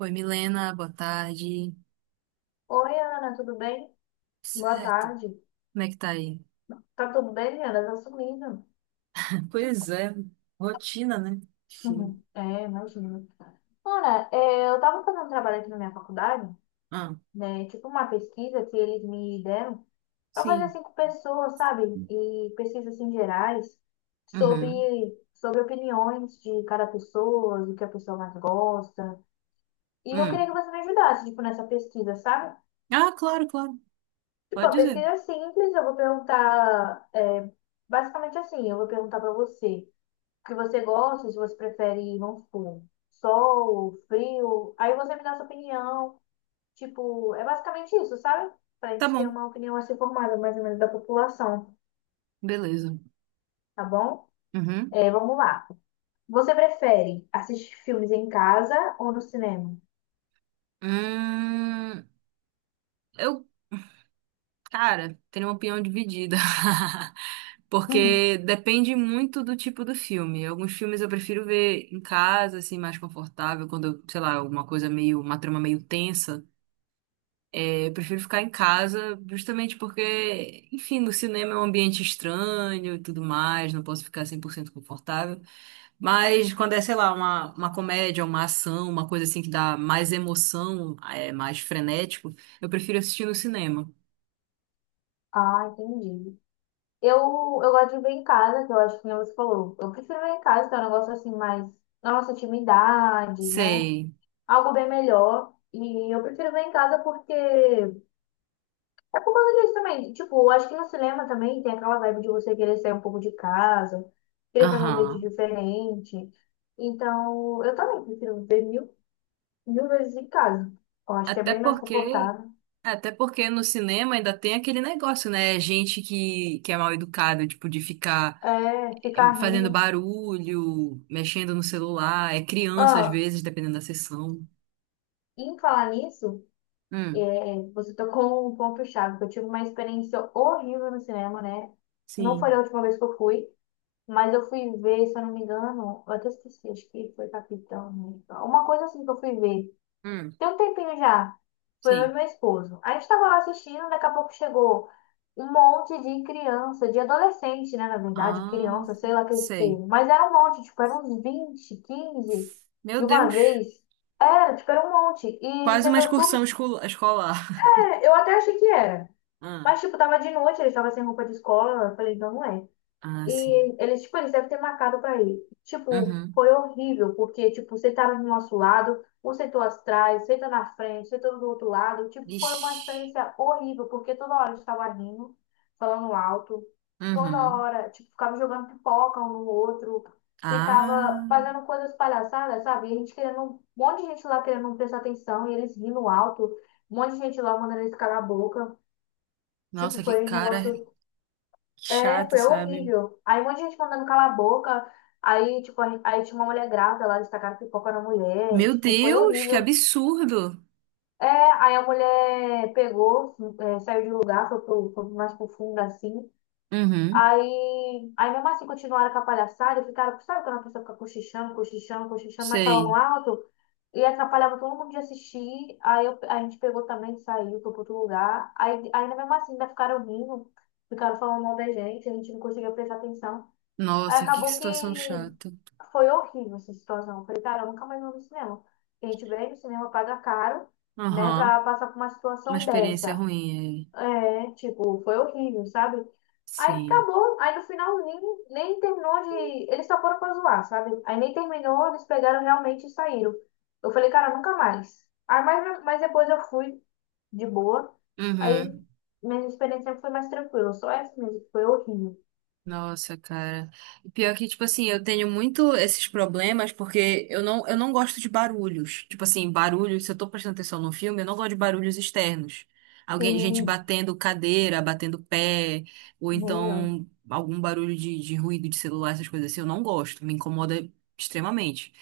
Oi, Milena, boa tarde. Oi, Ana, tudo bem? Boa Certo. tarde. Como é que tá aí? Tá tudo bem, Ana? Tá sumida. Pois é, rotina, né? Sim. Uhum. Imagino. Ana, eu tava fazendo um trabalho aqui na minha faculdade, Ah, né? Tipo uma pesquisa que eles me deram pra fazer sim. assim com pessoas, sabe? E pesquisas assim gerais sobre, Uhum. sobre opiniões de cada pessoa, do que a pessoa mais gosta. E eu queria Hum, que você me ajudasse, tipo, nessa pesquisa, sabe? ah, claro, claro. Tipo, Pode a dizer. pesquisa é simples, eu vou perguntar, basicamente assim, eu vou perguntar pra você o que você gosta, se você prefere, vamos supor, sol, frio. Aí você me dá sua opinião. Tipo, é basicamente isso, sabe? Pra Tá gente ter bom, uma opinião assim formada, mais ou menos, da população, beleza. tá bom? Uhum. Vamos lá. Você prefere assistir filmes em casa ou no cinema? Hum, eu, cara, tenho uma opinião dividida. Porque depende muito do tipo do filme. Alguns filmes eu prefiro ver em casa, assim, mais confortável, quando, eu, sei lá, alguma coisa meio, uma trama meio tensa. É, eu prefiro ficar em casa, justamente porque, enfim, no cinema é um ambiente estranho e tudo mais, não posso ficar 100% confortável. Mas quando é, sei lá, uma comédia, uma ação, uma coisa assim que dá mais emoção, é mais frenético, eu prefiro assistir no cinema. Ah, entendi. Eu, eu gosto de ver em casa, que eu acho que nem você falou. Eu prefiro ver em casa, que é um negócio assim mais na nossa intimidade, né? Sei. Algo bem melhor. E eu prefiro ver em casa porque... Mas isso também, tipo, eu acho que no cinema também tem aquela vibe de você querer sair um pouco de casa, querer fazer um date Aham. diferente. Então, eu também prefiro ver mil vezes em casa. Eu acho que é Até bem mais porque. confortável. Até porque no cinema ainda tem aquele negócio, né? É gente que é mal educada, tipo, de ficar É, ficar fazendo rindo. barulho, mexendo no celular, é criança às Ah, vezes, dependendo da sessão. em falar nisso, Hum, você tocou um ponto-chave, que eu tive uma experiência horrível no cinema, né? Não foi a Sim. última vez que eu fui, mas eu fui ver, se eu não me engano, eu até esqueci, acho que foi Capitão, né? Uma coisa assim que eu fui ver. Hum, Tem um tempinho já. Foi eu e sim. meu esposo. A gente estava lá assistindo, daqui a pouco chegou um monte de criança, de adolescente, né? Na verdade, Ah, criança, sei lá aquele sei. povo. Mas era um monte, tipo, eram uns 20, 15 Meu de uma Deus. vez. Era, tipo, era um monte. E Quase uma sendo tudo, excursão tipo, escolar. é, eu até achei que era. Ah, Mas, tipo, tava de noite, ele estava sem roupa de escola. Eu falei, então não é. ah, sim. E eles, tipo, eles devem ter marcado pra ele. Tipo, Uhum. foi horrível, porque, tipo, sentaram do nosso lado, um sentou atrás, sentou na frente, sentou do outro lado. Tipo, foi uma Ixi. experiência horrível, porque toda hora a gente tava rindo, falando alto, toda Uhum. hora, tipo, ficava jogando pipoca um no outro, ficava Ah, fazendo coisas palhaçadas, sabe? E a gente querendo, um monte de gente lá querendo não prestar atenção, e eles rindo alto, um monte de gente lá mandando eles calar a boca. Tipo, nossa, que foi um cara negócio chato, foi sabe? horrível. Aí um monte de gente mandando calar a boca. Aí, tipo, aí tinha uma mulher grávida lá, destacaram que pipoca era mulher. Meu Tipo, foi Deus, que horrível. absurdo. Aí a mulher saiu de lugar, foi mais pro fundo, assim. Uhum. Aí mesmo assim continuaram com a palhaçada e ficaram, sabe quando a pessoa fica cochichando, cochichando, cochichando, mas falando Sei. alto? E atrapalhava todo mundo de assistir. A gente pegou também, saiu, foi pro outro lugar. Aí, ainda mesmo assim ainda ficaram rindo, ficaram falando mal da gente, a gente não conseguia prestar atenção. Aí Nossa, que acabou que situação chata. foi horrível essa situação. Eu falei, cara, eu nunca mais vou no cinema. A gente vem no cinema, paga caro, né, Aham. pra passar por uma Uma situação experiência dessa. ruim aí. É, tipo, foi horrível, sabe? Aí Sim. acabou, aí no finalzinho nem terminou de. Eles só foram pra zoar, sabe? Aí nem terminou, eles pegaram realmente e saíram. Eu falei, cara, nunca mais. Aí, mas depois eu fui de boa. Aí Uhum. minha experiência foi mais tranquila. Só essa mesmo, que foi horrível. Nossa, cara. E pior que, tipo assim, eu tenho muito esses problemas porque eu não gosto de barulhos. Tipo assim, barulhos, se eu tô prestando atenção no filme, eu não gosto de barulhos externos. Alguém, gente Sim, batendo cadeira, batendo pé, ou nem eu. então algum barulho de ruído de celular, essas coisas assim, eu não gosto, me incomoda extremamente.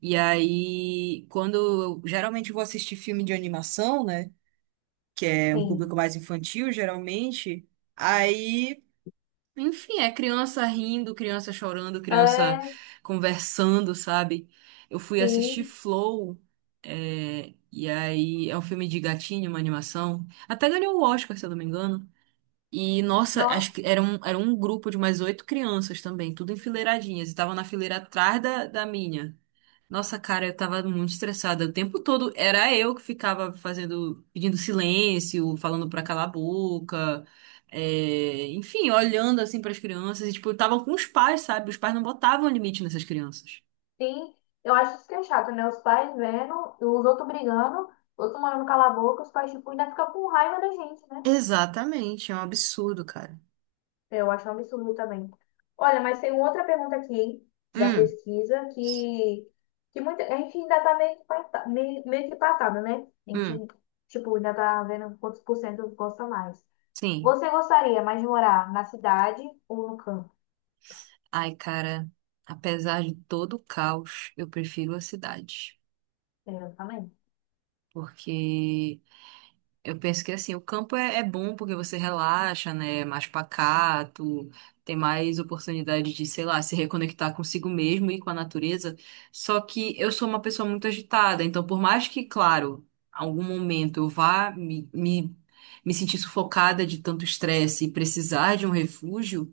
E aí, quando eu geralmente vou assistir filme de animação, né? Que é um Sim. público mais infantil, geralmente. Aí, enfim, é criança rindo, criança chorando, criança É, conversando, sabe? Eu fui assistir sim. Flow, é, e aí é um filme de gatinho, uma animação. Até ganhou o Oscar, se eu não me engano. E, nossa, acho Nossa, que era era um grupo de mais oito crianças também, tudo enfileiradinhas. E tava na fileira atrás da minha. Nossa, cara, eu tava muito estressada. O tempo todo era eu que ficava fazendo, pedindo silêncio, falando pra calar a boca, é, enfim, olhando assim pras crianças. E, tipo, estavam com os pais, sabe? Os pais não botavam limite nessas crianças. sim. Eu acho isso que é chato, né? Os pais vendo, os outros brigando, os outros mandando calar a boca, os pais, tipo, ainda ficam com raiva da gente, né? Exatamente, é um absurdo, cara. Eu acho um absurdo também. Olha, mas tem outra pergunta aqui, hein, da Hum, pesquisa, que muita, a gente ainda tá meio que, meio, meio que empatado, né? A gente, hum, tipo, ainda tá vendo quantos por cento gosta mais. sim. Você gostaria mais de morar na cidade ou no campo? Ai, cara, apesar de todo o caos, eu prefiro a cidade. É, eu também. Porque eu penso que assim, o campo é, é bom porque você relaxa, né? É mais pacato, tem mais oportunidade de, sei lá, se reconectar consigo mesmo e com a natureza. Só que eu sou uma pessoa muito agitada, então por mais que, claro, algum momento eu vá me sentir sufocada de tanto estresse e precisar de um refúgio,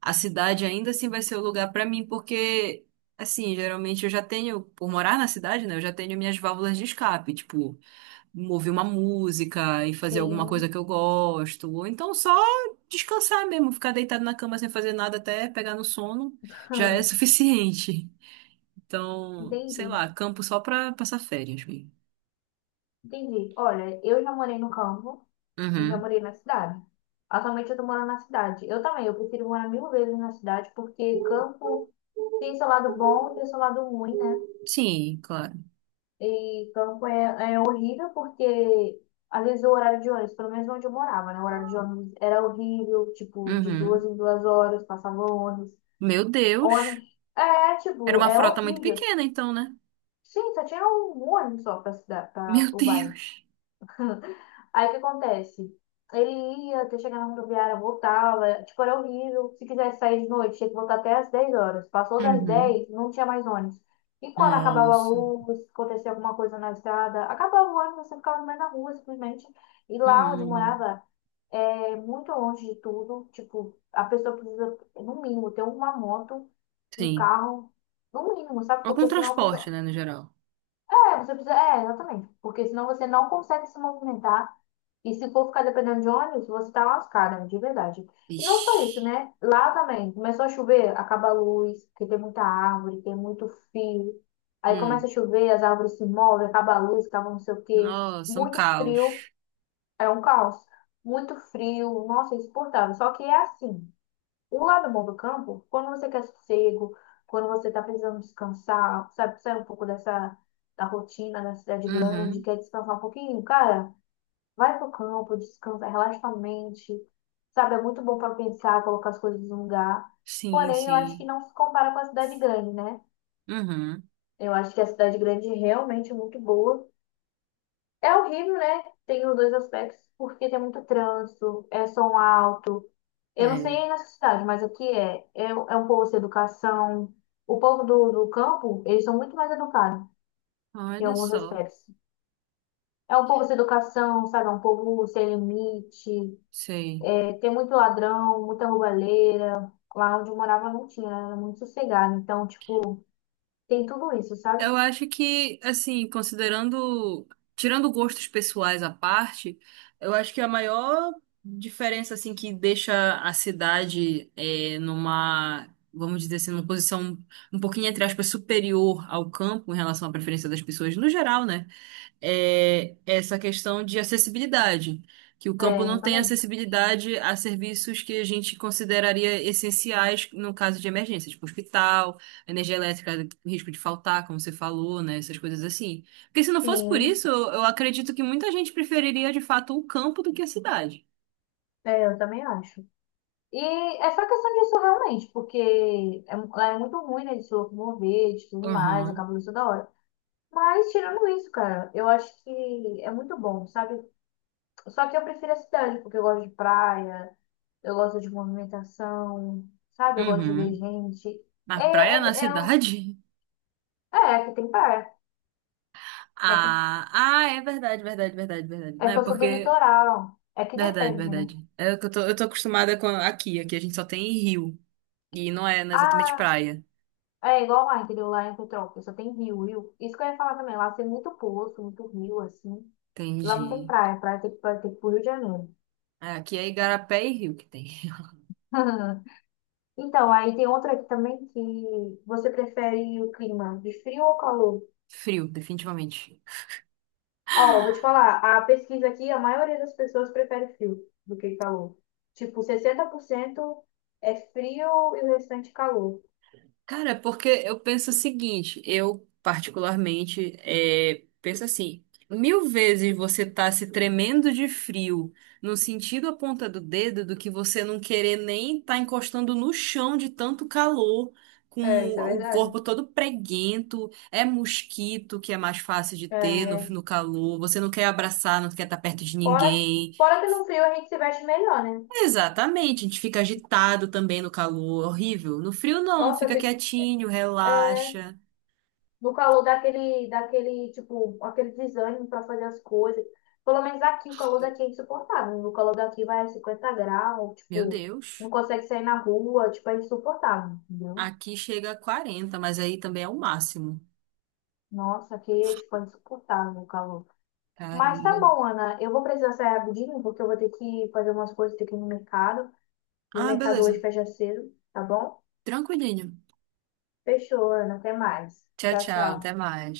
a cidade ainda assim vai ser o lugar para mim, porque assim, geralmente eu já tenho, por morar na cidade, né? Eu já tenho minhas válvulas de escape, tipo ouvir uma música e fazer alguma coisa Sim. que eu gosto, ou então só descansar mesmo, ficar deitado na cama sem fazer nada até pegar no sono, já é suficiente. Então, sei Entendi. lá, campo só pra passar férias mesmo. Entendi. Olha, eu já morei no campo e já Uhum. morei na cidade. Atualmente eu tô morando na cidade. Eu também, eu prefiro morar mil vezes na cidade, porque campo tem seu lado bom e tem seu lado ruim, né? Sim, claro. E campo é horrível porque, às vezes, o horário de ônibus, pelo menos onde eu morava, né? O horário de ônibus era horrível, tipo, de duas Uhum. em duas horas passava ônibus. Meu Deus. Ônibus. É, Era tipo, uma é frota muito horrível. pequena, então, né? Sim, só tinha um ônibus só pra cidade, pra Meu o bairro. Deus. Aí o que acontece? Ele ia até chegar na rodoviária, voltava, tipo, era horrível. Se quisesse sair de noite, tinha que voltar até às 10 horas. Passou das Uhum. 10, não tinha mais ônibus. E quando acabava a Nossa. luz, acontecia alguma coisa na estrada, acabava o ônibus, você ficava no meio da rua, simplesmente. E lá onde eu Uhum. morava, é muito longe de tudo. Tipo, a pessoa precisa, no mínimo, ter uma moto, um Sim. carro, no mínimo, sabe? Algum Porque senão a transporte, pessoa... né, no geral. É, você precisa. É, exatamente. Porque senão você não consegue se movimentar. E se for ficar dependendo de ônibus, você tá lascada, de verdade. E não Ixi. só isso, né? Lá também, começou a chover, acaba a luz, porque tem muita árvore, tem muito fio. Aí começa a Hum. chover, as árvores se movem, acaba a luz, acaba não sei o quê. Nossa, um Muito frio, caos. é um caos. Muito frio, nossa, é insuportável. Só que é assim, o lado bom do campo, quando você quer sossego, quando você tá precisando descansar, sabe, sair um pouco dessa, da rotina da cidade grande, Uhum. quer descansar um pouquinho, cara... Vai pro campo, descansa, relaxa a mente. Sabe, é muito bom para pensar, colocar as coisas no lugar. Sim, Porém, eu acho que sim. não se compara com a cidade grande, né? Uhum. Eu acho que a cidade grande realmente é muito boa. É horrível, né? Tem os dois aspectos, porque tem muito trânsito, é som alto. Eu não sei É. aí nessa cidade, mas aqui é. É um povo sem educação. O povo do campo, eles são muito mais educados em Olha alguns só. aspectos. É um povo sem educação, sabe? É um povo sem limite. Sei. Tem muito ladrão, muita roubalheira. Lá onde eu morava não tinha, era muito sossegado. Então, tipo, tem tudo isso, sabe? Eu acho que, assim, considerando, tirando gostos pessoais à parte, eu acho que a maior diferença, assim, que deixa a cidade é, numa, vamos dizer assim, numa posição um pouquinho, entre aspas, superior ao campo em relação à preferência das pessoas no geral, né? É essa questão de acessibilidade, que o É, campo não tem exatamente. acessibilidade a serviços que a gente consideraria essenciais no caso de emergência, tipo hospital, energia elétrica, risco de faltar, como você falou, né, essas coisas assim. Porque se não fosse por Sim, isso, eu acredito que muita gente preferiria de fato o campo do que a cidade. é, eu também acho. E é só questão disso realmente, porque é, lá é muito ruim, né, de se locomover, de tudo mais, Aham. acaba isso da hora. Mas tirando isso, cara, eu acho que é muito bom, sabe? Só que eu prefiro a cidade, porque eu gosto de praia, eu gosto de movimentação, sabe? Eu gosto de ver Uhum. gente. É, Na praia, na é, é, cidade? É que tem praia. É que Ah, ah, é verdade, verdade, verdade, verdade. É Não que é eu sou do porque litoral. É que verdade, depende, né? verdade. É o que eu tô acostumada com aqui. Aqui a gente só tem rio. E não é, não é exatamente Ah, praia. é igual lá, entendeu? Lá em Petrópolis só tem rio. Isso que eu ia falar também. Lá tem muito poço, muito rio, assim. Lá não tem Entendi, praia. Praia tem praia tem que ir pro Rio de Janeiro. é, aqui é igarapé e rio que tem. Então, aí tem outra aqui também que você prefere o clima de frio ou calor? Frio, definitivamente. Ó, vou te falar. A pesquisa aqui, a maioria das pessoas prefere frio do que calor. Tipo, 60% é frio e o restante calor. Cara, é porque eu penso o seguinte, eu particularmente é, penso assim, mil vezes você tá se tremendo de frio no sentido a ponta do dedo do que você não querer nem tá encostando no chão de tanto calor, É, com isso é o verdade. corpo todo preguento, é mosquito que é mais fácil de ter no, É, no calor, você não quer abraçar, não quer estar perto de Fora, ninguém. fora que no frio a gente se veste melhor, né? Exatamente, a gente fica agitado também no calor, horrível. No frio não, Nossa, eu fica fico quietinho, é, relaxa. no calor daquele, tipo, aquele desânimo pra fazer as coisas. Pelo menos aqui, o calor daqui é insuportável. No calor daqui vai a 50 graus, Meu tipo, não Deus. consegue sair na rua, tipo, é insuportável, entendeu? Aqui chega a 40, mas aí também é o máximo. Nossa, aqui, tipo, é insuportável o calor. Mas tá Caramba. bom, Ana, eu vou precisar sair rapidinho, porque eu vou ter que fazer umas coisas aqui no mercado. E o Ah, mercado hoje beleza. fecha cedo, tá bom? Tranquilinho. Fechou, Ana, até mais. Tchau, Tchau, tchau. Até tchau. mais.